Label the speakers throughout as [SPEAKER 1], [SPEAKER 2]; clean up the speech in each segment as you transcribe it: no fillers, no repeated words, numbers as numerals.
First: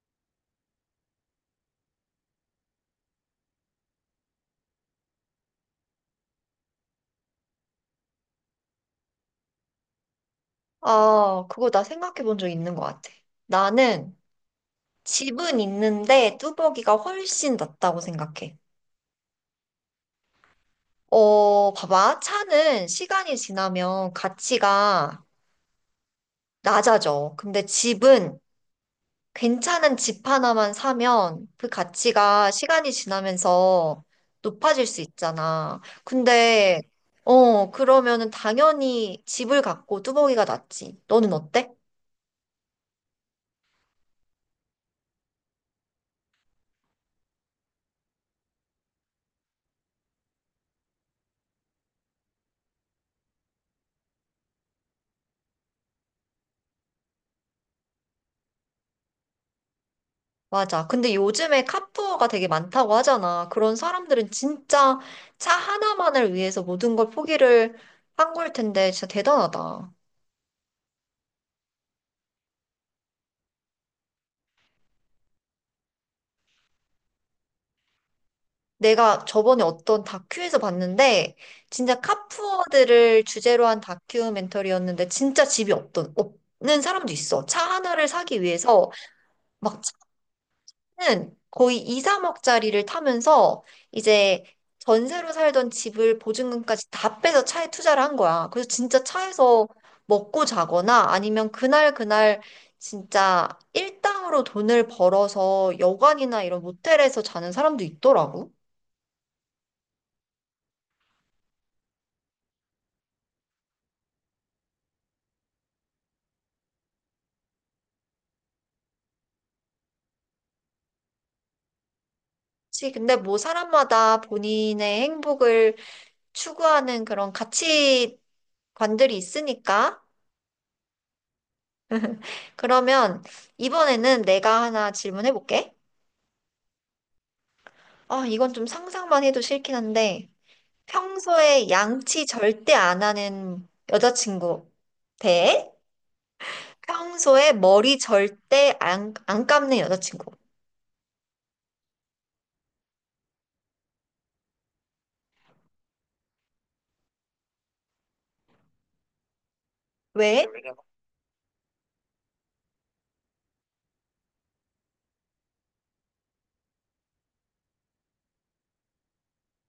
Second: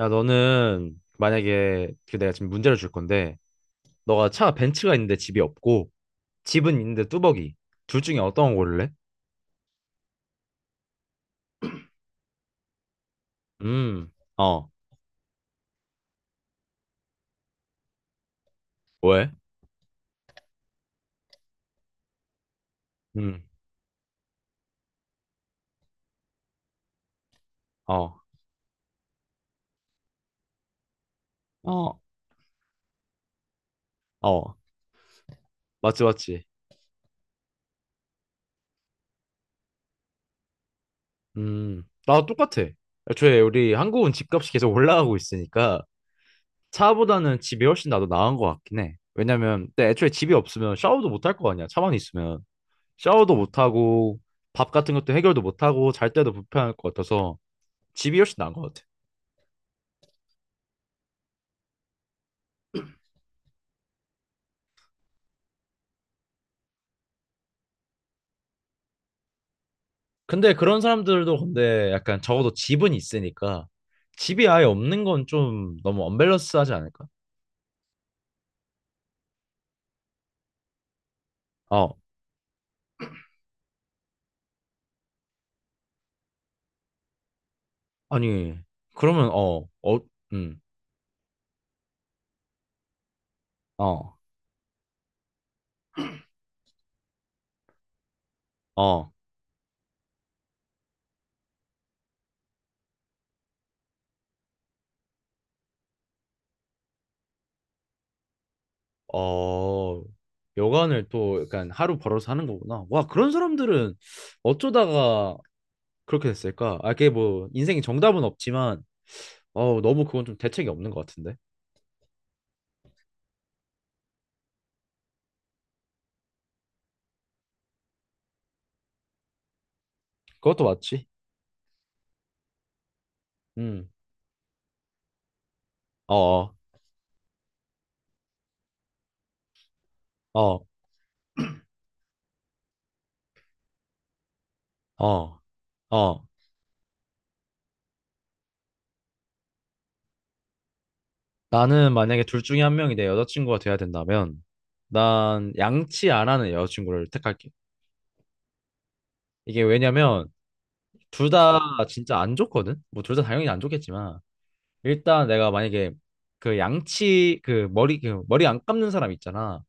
[SPEAKER 1] 야, 너는 만약에 그 내가 지금 문제를 줄 건데, 너가 차 벤츠가 있는데 집이 없고, 집은 있는데 뚜벅이. 둘 중에 어떤 거 고를래?
[SPEAKER 2] 아, 그거 나 생각해 본 적 있는 것 같아.
[SPEAKER 1] 음,
[SPEAKER 2] 나는
[SPEAKER 1] 어,
[SPEAKER 2] 집은 있는데 뚜벅이가 훨씬 낫다고 생각해.
[SPEAKER 1] 왜?
[SPEAKER 2] 어, 봐봐. 차는 시간이
[SPEAKER 1] 음,
[SPEAKER 2] 지나면 가치가 낮아져. 근데
[SPEAKER 1] 어,
[SPEAKER 2] 집은 괜찮은 집 하나만 사면 그
[SPEAKER 1] 어,
[SPEAKER 2] 가치가 시간이 지나면서
[SPEAKER 1] 어,
[SPEAKER 2] 높아질 수 있잖아.
[SPEAKER 1] 맞지, 맞지.
[SPEAKER 2] 근데, 어, 그러면은 당연히 집을 갖고 뚜벅이가 낫지. 너는 어때?
[SPEAKER 1] 나도 똑같아. 애초에 우리 한국은 집값이 계속 올라가고 있으니까, 차보다는 집이 훨씬 나도 나은 것 같긴 해. 왜냐면, 근데 애초에 집이 없으면 샤워도 못 할 거 아니야. 차만 있으면. 샤워도 못 하고, 밥 같은 것도 해결도 못 하고, 잘 때도 불편할 것 같아서, 집이 훨씬 나은 것 같아.
[SPEAKER 2] 맞아. 근데 요즘에 카푸어가 되게 많다고 하잖아. 그런 사람들은 진짜 차 하나만을 위해서 모든 걸 포기를 한 걸 텐데 진짜 대단하다.
[SPEAKER 1] 근데 그런 사람들도 근데 약간 적어도 집은 있으니까 집이 아예 없는 건 좀 너무 언밸런스하지 않을까?
[SPEAKER 2] 내가 저번에 어떤 다큐에서 봤는데
[SPEAKER 1] 어,
[SPEAKER 2] 진짜 카푸어들을 주제로 한 다큐멘터리였는데 진짜 집이 없던 없는 사람도 있어. 차 하나를 사기
[SPEAKER 1] 아니,
[SPEAKER 2] 위해서
[SPEAKER 1] 그러면
[SPEAKER 2] 막
[SPEAKER 1] 음,
[SPEAKER 2] 는 거의 2, 3억짜리를 타면서
[SPEAKER 1] 어,
[SPEAKER 2] 이제 전세로 살던 집을 보증금까지 다 빼서 차에 투자를 한 거야. 그래서 진짜
[SPEAKER 1] 어,
[SPEAKER 2] 차에서 먹고 자거나 아니면 그날 그날 진짜 일당으로 돈을 벌어서 여관이나 이런 모텔에서 자는 사람도 있더라고.
[SPEAKER 1] 어, 여간을 또 약간 하루 벌어서 하는 거구나. 와, 그런 사람들은 어쩌다가 그렇게 됐을까? 아, 그게 뭐 인생의 정답은 없지만 어, 너무 그건 좀 대책이 없는 것 같은데.
[SPEAKER 2] 그치? 근데 뭐 사람마다 본인의 행복을 추구하는 그런 가치관들이 있으니까.
[SPEAKER 1] 그것도 맞지.
[SPEAKER 2] 그러면
[SPEAKER 1] 음,
[SPEAKER 2] 이번에는 내가 하나 질문해 볼게.
[SPEAKER 1] 어, 어,
[SPEAKER 2] 아, 이건 좀 상상만 해도 싫긴 한데,
[SPEAKER 1] 어,
[SPEAKER 2] 평소에 양치 절대 안 하는 여자친구
[SPEAKER 1] 어,
[SPEAKER 2] 대
[SPEAKER 1] 어,
[SPEAKER 2] 평소에 머리 절대 안 감는 여자친구.
[SPEAKER 1] 나는 만약에 둘 중에 한 명이 내 여자친구가 돼야 된다면 난 양치 안 하는 여자친구를 택할게. 이게 왜냐면
[SPEAKER 2] 왜?
[SPEAKER 1] 둘 다 진짜 안 좋거든? 뭐 둘 다 당연히 안 좋겠지만 일단 내가 만약에 그 양치 그 머리 그 머리 안 감는 사람 있잖아.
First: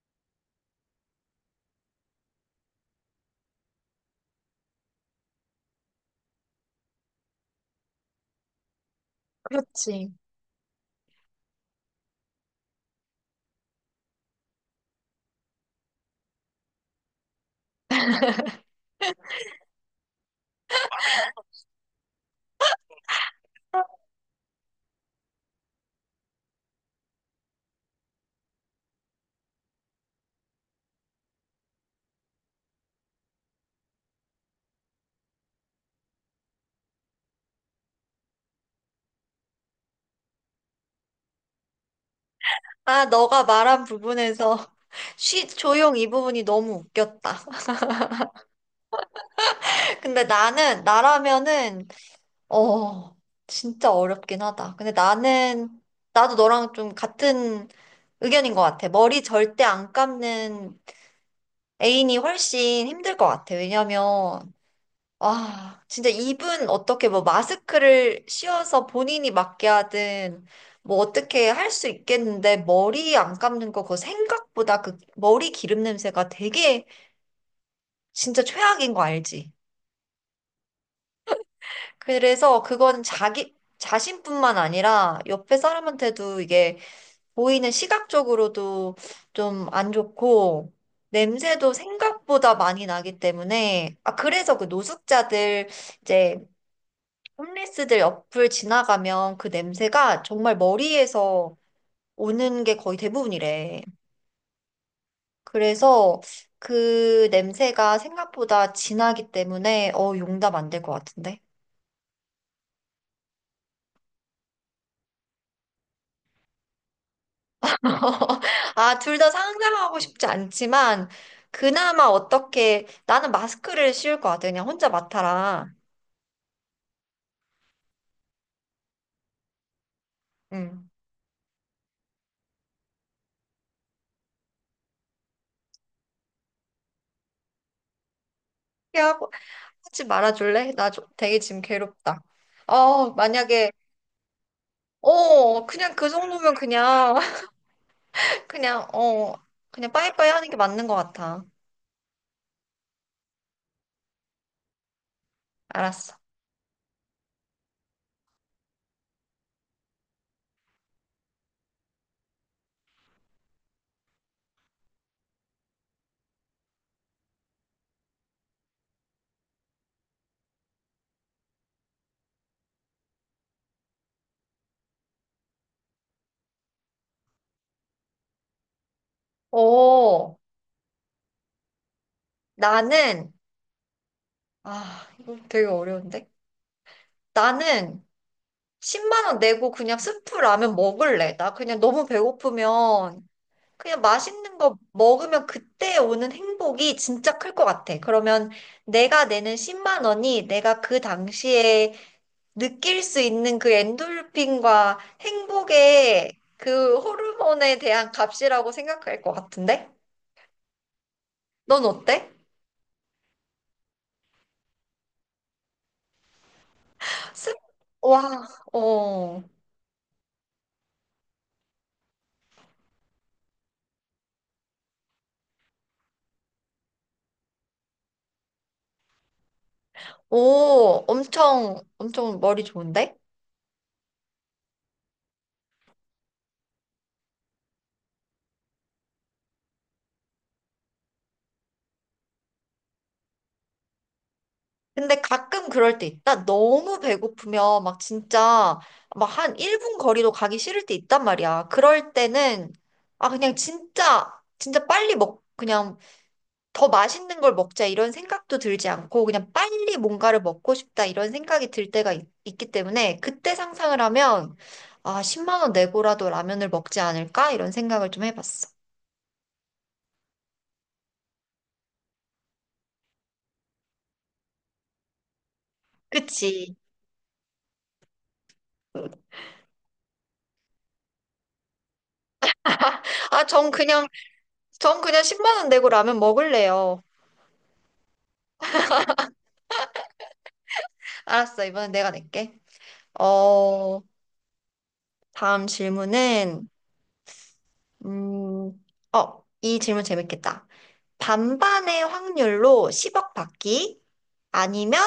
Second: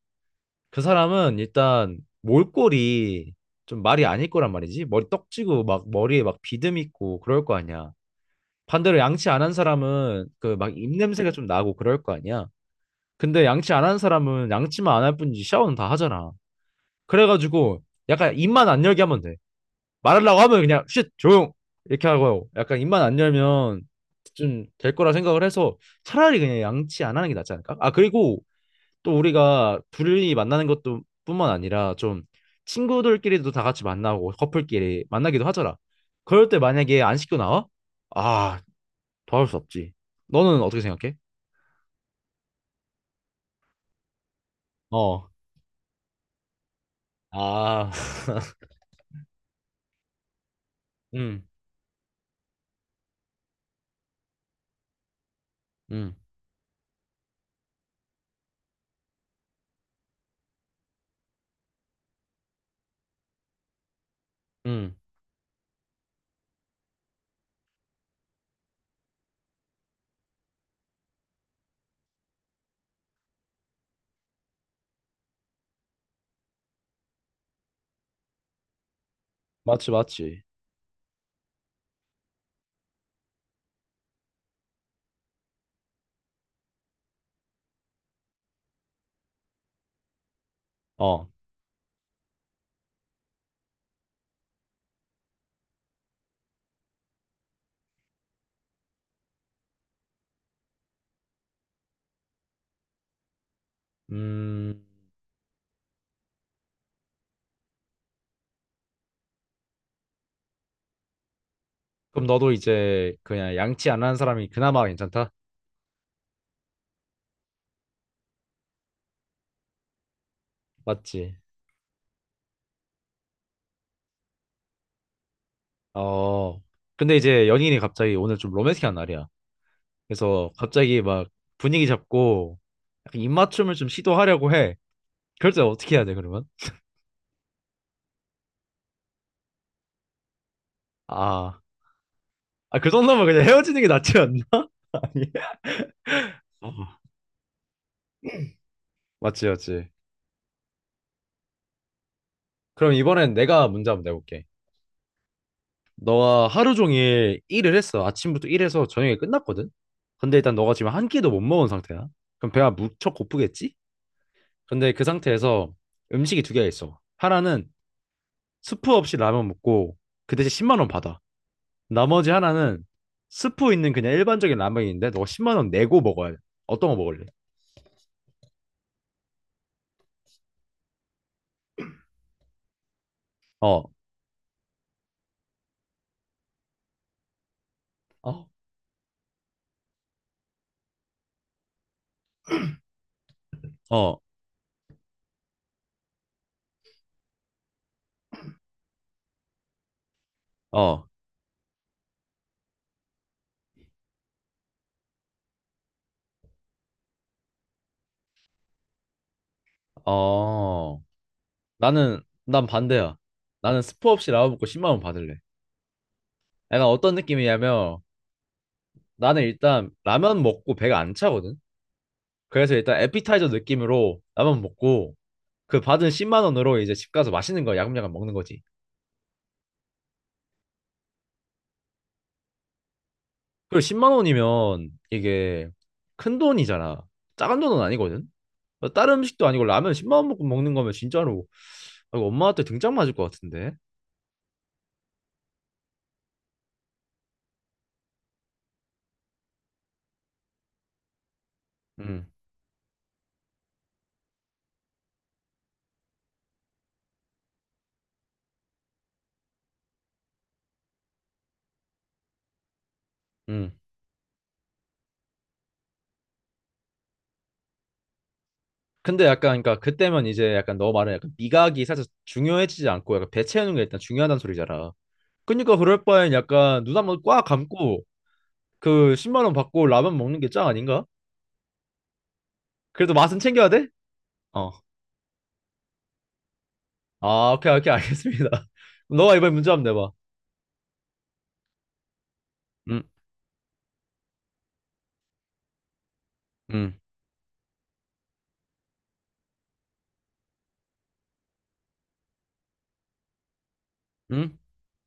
[SPEAKER 1] 그 사람은 일단 몰골이 좀 말이 아닐 거란 말이지. 머리 떡지고 막 머리에 막 비듬 있고 그럴 거 아니야. 반대로 양치 안 한
[SPEAKER 2] 그렇지.
[SPEAKER 1] 사람은 그 막 입냄새가 좀 나고 그럴 거 아니야. 근데 양치 안 하는 사람은 양치만 안 할 뿐이지 샤워는 다 하잖아. 그래가지고 약간 입만 안 열게 하면 돼. 말하려고 하면 그냥 쉿 조용 이렇게 하고 약간 입만 안 열면 좀 될 거라 생각을 해서 차라리 그냥 양치 안 하는 게 낫지 않을까? 아, 그리고 또 우리가 둘이 만나는 것도 뿐만 아니라 좀 친구들끼리도 다 같이 만나고 커플끼리 만나기도 하잖아. 그럴 때 만약에 안 씻고 나와? 아, 도와줄 수 없지. 너는 어떻게 생각해?
[SPEAKER 2] 아, 너가 말한 부분에서
[SPEAKER 1] 어.
[SPEAKER 2] 쉬, 조용 이 부분이 너무 웃겼다.
[SPEAKER 1] 아.
[SPEAKER 2] 근데
[SPEAKER 1] 음.
[SPEAKER 2] 나라면은, 어, 진짜 어렵긴 하다. 근데
[SPEAKER 1] 음.
[SPEAKER 2] 나도 너랑 좀 같은 의견인 것 같아. 머리 절대 안 감는 애인이 훨씬 힘들 것 같아. 왜냐면,
[SPEAKER 1] 음,
[SPEAKER 2] 아, 진짜 입은 어떻게 뭐 마스크를 씌워서 본인이 맞게 하든, 뭐 어떻게 할 수 있겠는데, 머리 안 감는 거, 그거 생각보다 그 머리 기름 냄새가 되게 진짜 최악인 거 알지?
[SPEAKER 1] 맞지, 맞지.
[SPEAKER 2] 그래서 그건 자신뿐만 아니라 옆에 사람한테도 이게 보이는 시각적으로도 좀 안 좋고,
[SPEAKER 1] 어,
[SPEAKER 2] 냄새도 생각보다 많이 나기 때문에, 아, 그래서 그 노숙자들, 이제, 홈리스들 옆을 지나가면 그 냄새가 정말 머리에서 오는 게 거의 대부분이래.
[SPEAKER 1] 음,
[SPEAKER 2] 그래서 그 냄새가 생각보다 진하기 때문에, 어, 용담 안 될 것 같은데?
[SPEAKER 1] 그럼 너도 이제 그냥 양치 안 하는 사람이 그나마 괜찮다?
[SPEAKER 2] 아, 둘 다 상상하고 싶지 않지만,
[SPEAKER 1] 맞지?
[SPEAKER 2] 그나마 어떻게, 나는 마스크를 씌울 것 같아. 그냥 혼자 맡아라.
[SPEAKER 1] 어, 근데 이제 연인이 갑자기 오늘 좀 로맨틱한 날이야. 그래서
[SPEAKER 2] 응.
[SPEAKER 1] 갑자기 막 분위기 잡고 약간 입맞춤을 좀 시도하려고 해. 그럴 때 어떻게 해야 돼, 그러면?
[SPEAKER 2] 피하고 하지 말아줄래? 나 좀, 되게
[SPEAKER 1] 아,
[SPEAKER 2] 지금 괴롭다.
[SPEAKER 1] 아, 그
[SPEAKER 2] 어,
[SPEAKER 1] 정도면 그냥
[SPEAKER 2] 만약에,
[SPEAKER 1] 헤어지는 게 낫지 않나?
[SPEAKER 2] 어, 그냥 그 정도면
[SPEAKER 1] 어,
[SPEAKER 2] 그냥, 그냥, 어,
[SPEAKER 1] 맞지, 맞지.
[SPEAKER 2] 그냥 빠이빠이 하는 게 맞는 것 같아.
[SPEAKER 1] 그럼 이번엔 내가 문제 한번 내볼게.
[SPEAKER 2] 알았어.
[SPEAKER 1] 너가 하루 종일 일을 했어. 아침부터 일해서 저녁에 끝났거든. 근데 일단 너가 지금 한 끼도 못 먹은 상태야. 그럼 배가 무척 고프겠지? 근데 그 상태에서 음식이 두 개가 있어. 하나는 스프 없이 라면 먹고 그 대신 10만 원 받아. 나머지 하나는 스프 있는 그냥 일반적인 라면인데 너가 10만 원 내고 먹어야 돼. 어떤 거 먹을래?
[SPEAKER 2] 어, 나는,
[SPEAKER 1] 어,
[SPEAKER 2] 아, 이거 되게 어려운데? 나는
[SPEAKER 1] 어,
[SPEAKER 2] 10만 원 내고 그냥 스프 라면 먹을래. 나 그냥 너무 배고프면, 그냥
[SPEAKER 1] 어,
[SPEAKER 2] 맛있는 거 먹으면 그때 오는 행복이 진짜 클 것 같아. 그러면 내가 내는 10만 원이 내가 그
[SPEAKER 1] 어,
[SPEAKER 2] 당시에 느낄 수 있는 그 엔돌핀과 행복의 그 호르몬에 대한 값이라고 생각할 것 같은데?
[SPEAKER 1] 어.
[SPEAKER 2] 넌
[SPEAKER 1] 나는
[SPEAKER 2] 어때?
[SPEAKER 1] 난 반대야. 나는 스프 없이 라면 먹고 10만 원 받을래. 약간 어떤
[SPEAKER 2] 스-
[SPEAKER 1] 느낌이냐면
[SPEAKER 2] 와,
[SPEAKER 1] 나는
[SPEAKER 2] 어,
[SPEAKER 1] 일단 라면 먹고 배가 안 차거든. 그래서 일단 에피타이저 느낌으로 라면 먹고 그 받은 10만 원으로 이제 집 가서 맛있는 거 야금야금 먹는 거지.
[SPEAKER 2] 오, 엄청, 엄청 머리 좋은데?
[SPEAKER 1] 그리고 10만 원이면 이게 큰 돈이잖아. 작은 돈은 아니거든. 어, 다른 음식도 아니고 라면 10만 원 먹고 먹는 거면 진짜로 아, 이거 엄마한테 등짝 맞을 것 같은데.
[SPEAKER 2] 근데 가끔 그럴 때 있다. 너무 배고프면 막 진짜 막 한 1분 거리도 가기 싫을 때 있단 말이야. 그럴
[SPEAKER 1] 음,
[SPEAKER 2] 때는, 아, 그냥 진짜, 진짜 빨리 그냥 더 맛있는 걸 먹자 이런 생각도 들지 않고 그냥 빨리 뭔가를 먹고 싶다 이런 생각이 들 때가 있, 기 때문에 그때
[SPEAKER 1] 음.
[SPEAKER 2] 상상을 하면 아, 10만 원 내고라도 라면을 먹지 않을까 이런 생각을 좀 해봤어.
[SPEAKER 1] 근데 약간 그러니까 그때면 이제 약간 너 말은 약간 미각이 살짝 중요해지지 않고 약간 배 채우는 게 일단 중요하단 소리잖아. 그러니까 그럴 바엔
[SPEAKER 2] 그치.
[SPEAKER 1] 약간 눈 한번 꽉 감고 그 10만 원 받고 라면 먹는 게 짱 아닌가? 그래도 맛은
[SPEAKER 2] 아,
[SPEAKER 1] 챙겨야
[SPEAKER 2] 전
[SPEAKER 1] 돼?
[SPEAKER 2] 그냥
[SPEAKER 1] 어.
[SPEAKER 2] 전 그냥 10만 원 내고 라면 먹을래요.
[SPEAKER 1] 아, 오케이, 오케이, 알겠습니다. 그럼 너가 이번에 문제 한번 내봐.
[SPEAKER 2] 알았어. 이번엔 내가 낼게.
[SPEAKER 1] 응?
[SPEAKER 2] 어, 다음 질문은
[SPEAKER 1] 응?
[SPEAKER 2] 음, 어, 이 질문 재밌겠다. 반반의 확률로 10억 받기
[SPEAKER 1] 응?
[SPEAKER 2] 아니면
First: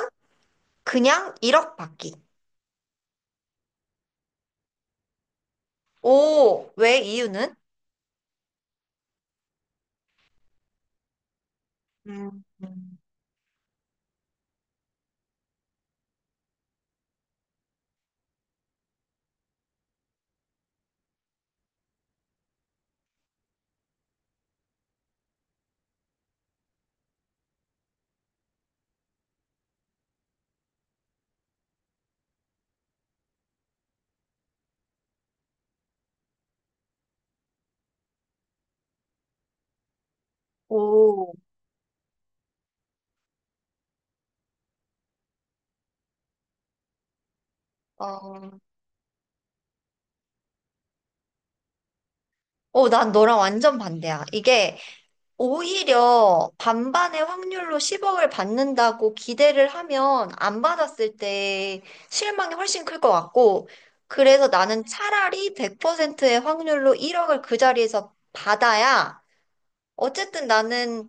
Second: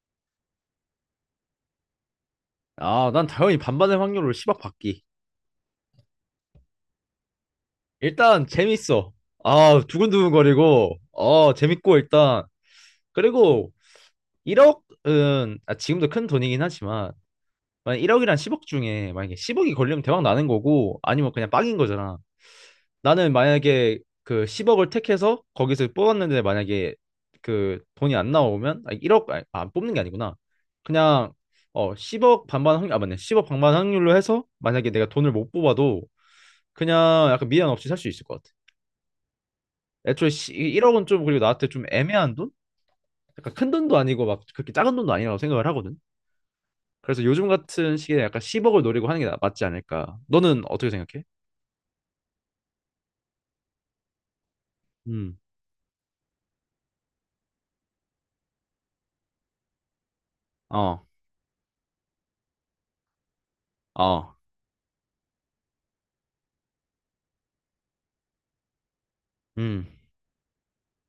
[SPEAKER 2] 그냥 1억 받기.
[SPEAKER 1] 아, 난 당연히 반반의 확률로 10억 받기.
[SPEAKER 2] 오, 왜 이유는?
[SPEAKER 1] 일단 재밌어. 아, 두근두근거리고, 어, 재밌고 일단.
[SPEAKER 2] 음.
[SPEAKER 1] 그리고 1억은 아, 지금도 큰 돈이긴 하지만 만약 1억이랑 10억 중에 만약에 10억이 걸리면 대박 나는 거고 아니면 그냥 빵인 거잖아. 나는 만약에 그 10억을 택해서 거기서 뽑았는데 만약에 그 돈이 안 나오면 아니 1억 아니, 아, 뽑는 게 아니구나. 그냥 어 10억 반반 확률 아 맞네. 10억 반반 확률로 해서 만약에 내가 돈을 못 뽑아도 그냥 약간 미련 없이 살 수 있을 것 같아. 애초에 1억은 좀
[SPEAKER 2] 오,
[SPEAKER 1] 그리고 나한테 좀 애매한 돈? 약간 큰 돈도 아니고 막 그렇게 작은 돈도 아니라고 생각을 하거든. 그래서 요즘 같은 시기에 약간
[SPEAKER 2] 어,
[SPEAKER 1] 10억을 노리고 하는 게 나- 맞지 않을까. 너는 어떻게 생각해?
[SPEAKER 2] 오, 난 너랑 완전 반대야. 이게
[SPEAKER 1] 음.
[SPEAKER 2] 오히려 반반의 확률로 10억을 받는다고 기대를 하면 안
[SPEAKER 1] 어.
[SPEAKER 2] 받았을 때 실망이 훨씬 클 것 같고,
[SPEAKER 1] 어.
[SPEAKER 2] 그래서 나는 차라리 100%의 확률로 1억을 그 자리에서 받아야,
[SPEAKER 1] 음.
[SPEAKER 2] 어쨌든 나는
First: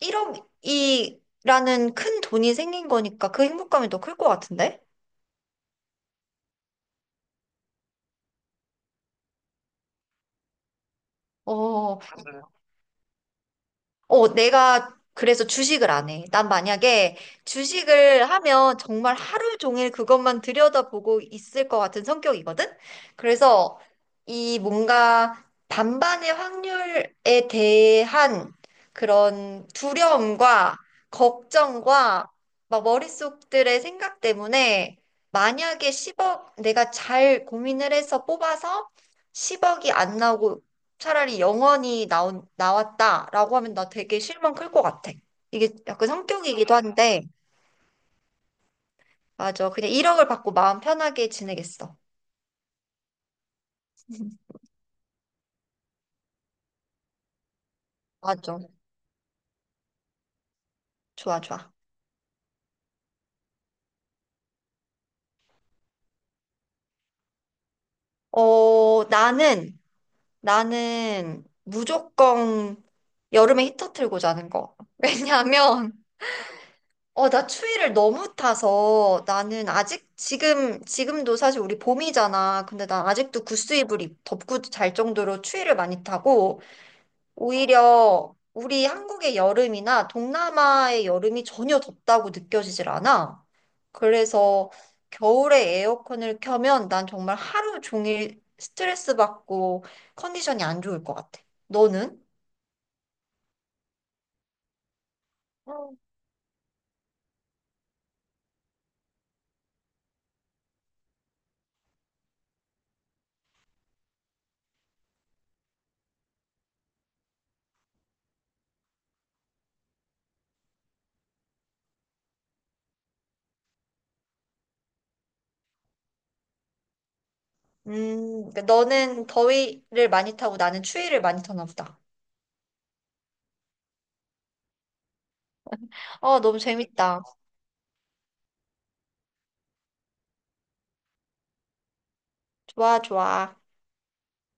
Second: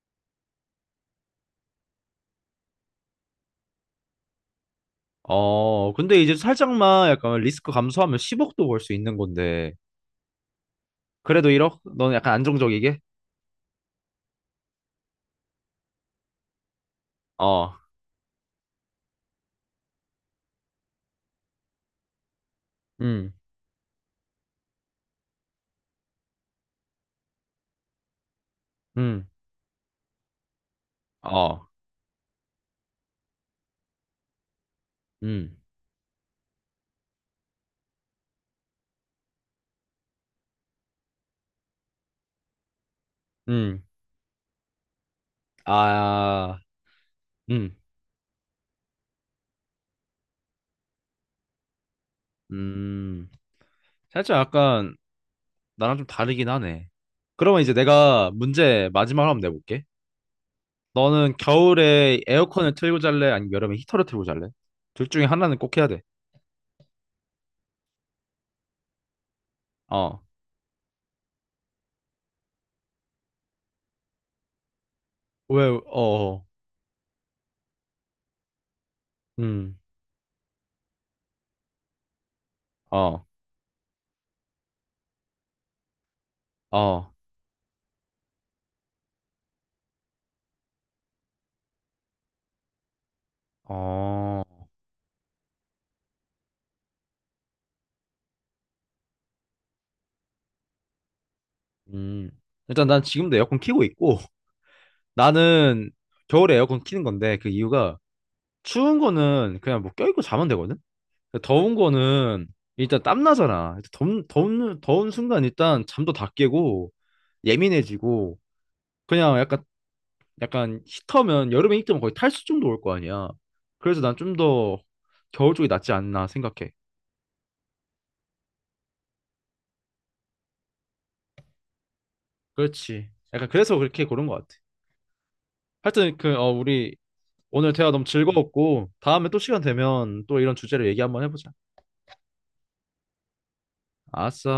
[SPEAKER 2] 1억이라는 큰 돈이 생긴 거니까 그 행복감이 더 클 것 같은데?
[SPEAKER 1] 어, 근데 이제 살짝만 약간 리스크 감소하면 10억도 벌 수 있는 건데. 그래도 1억?
[SPEAKER 2] 어,
[SPEAKER 1] 너는 약간 안정적이게?
[SPEAKER 2] 어, 내가 그래서 주식을 안 해. 난 만약에
[SPEAKER 1] 어,
[SPEAKER 2] 주식을 하면 정말 하루 종일 그것만 들여다보고 있을 것 같은 성격이거든?
[SPEAKER 1] 음,
[SPEAKER 2] 그래서 이 뭔가 반반의 확률에 대한
[SPEAKER 1] 음,
[SPEAKER 2] 그런 두려움과
[SPEAKER 1] 어,
[SPEAKER 2] 걱정과 막 머릿속들의 생각 때문에
[SPEAKER 1] 음,
[SPEAKER 2] 만약에 10억 내가 잘 고민을 해서 뽑아서 10억이 안 나오고 차라리 영원히 나왔다라고 하면
[SPEAKER 1] 음,
[SPEAKER 2] 나 되게 실망 클 것 같아. 이게 약간
[SPEAKER 1] 아,
[SPEAKER 2] 성격이기도 한데,
[SPEAKER 1] 음,
[SPEAKER 2] 맞아. 그냥 1억을 받고 마음 편하게 지내겠어.
[SPEAKER 1] 음. 살짝 약간 나랑 좀 다르긴 하네. 그러면 이제 내가
[SPEAKER 2] 맞아.
[SPEAKER 1] 문제 마지막으로 한번 내볼게. 너는
[SPEAKER 2] 좋아, 좋아.
[SPEAKER 1] 겨울에 에어컨을 틀고 잘래? 아니면 여름에 히터를 틀고 잘래? 둘 중에 하나는 꼭 해야 돼.
[SPEAKER 2] 어,
[SPEAKER 1] 어,
[SPEAKER 2] 나는 무조건 여름에 히터 틀고 자는 거.
[SPEAKER 1] 왜,
[SPEAKER 2] 왜냐하면,
[SPEAKER 1] 어, 어.
[SPEAKER 2] 어, 나 추위를 너무 타서 나는
[SPEAKER 1] 음,
[SPEAKER 2] 아직 지금도 사실 우리 봄이잖아. 근데 난
[SPEAKER 1] 어,
[SPEAKER 2] 아직도 구스 이불 덮고 잘 정도로 추위를 많이 타고,
[SPEAKER 1] 어,
[SPEAKER 2] 오히려 우리 한국의 여름이나 동남아의 여름이 전혀 덥다고 느껴지질 않아.
[SPEAKER 1] 어.
[SPEAKER 2] 그래서 겨울에 에어컨을 켜면 난 정말 하루 종일 스트레스 받고 컨디션이 안 좋을 것 같아. 너는?
[SPEAKER 1] 음. 일단 난 지금도 에어컨 키고 있고 나는
[SPEAKER 2] 어.
[SPEAKER 1] 겨울에 에어컨 키는 건데 그 이유가 추운 거는 그냥 뭐 껴입고 자면 되거든. 근데 더운 거는 일단 땀 나잖아. 더운 순간 일단 잠도 다 깨고 예민해지고 그냥 약간 히터면 여름에 히터면 거의 탈수증도 올 거 아니야. 그래서 난 좀 더 겨울 쪽이 낫지 않나 생각해.
[SPEAKER 2] 그러니까 너는 더위를 많이 타고 나는 추위를 많이 타나 보다.
[SPEAKER 1] 그렇지. 약간 그래서 그렇게 고른 것 같아. 하여튼 그
[SPEAKER 2] 어, 너무
[SPEAKER 1] 우리
[SPEAKER 2] 재밌다.
[SPEAKER 1] 오늘 대화 너무 즐거웠고, 다음에 또 시간 되면 또 이런 주제로 얘기 한번 해보자.
[SPEAKER 2] 좋아, 좋아.
[SPEAKER 1] 아싸.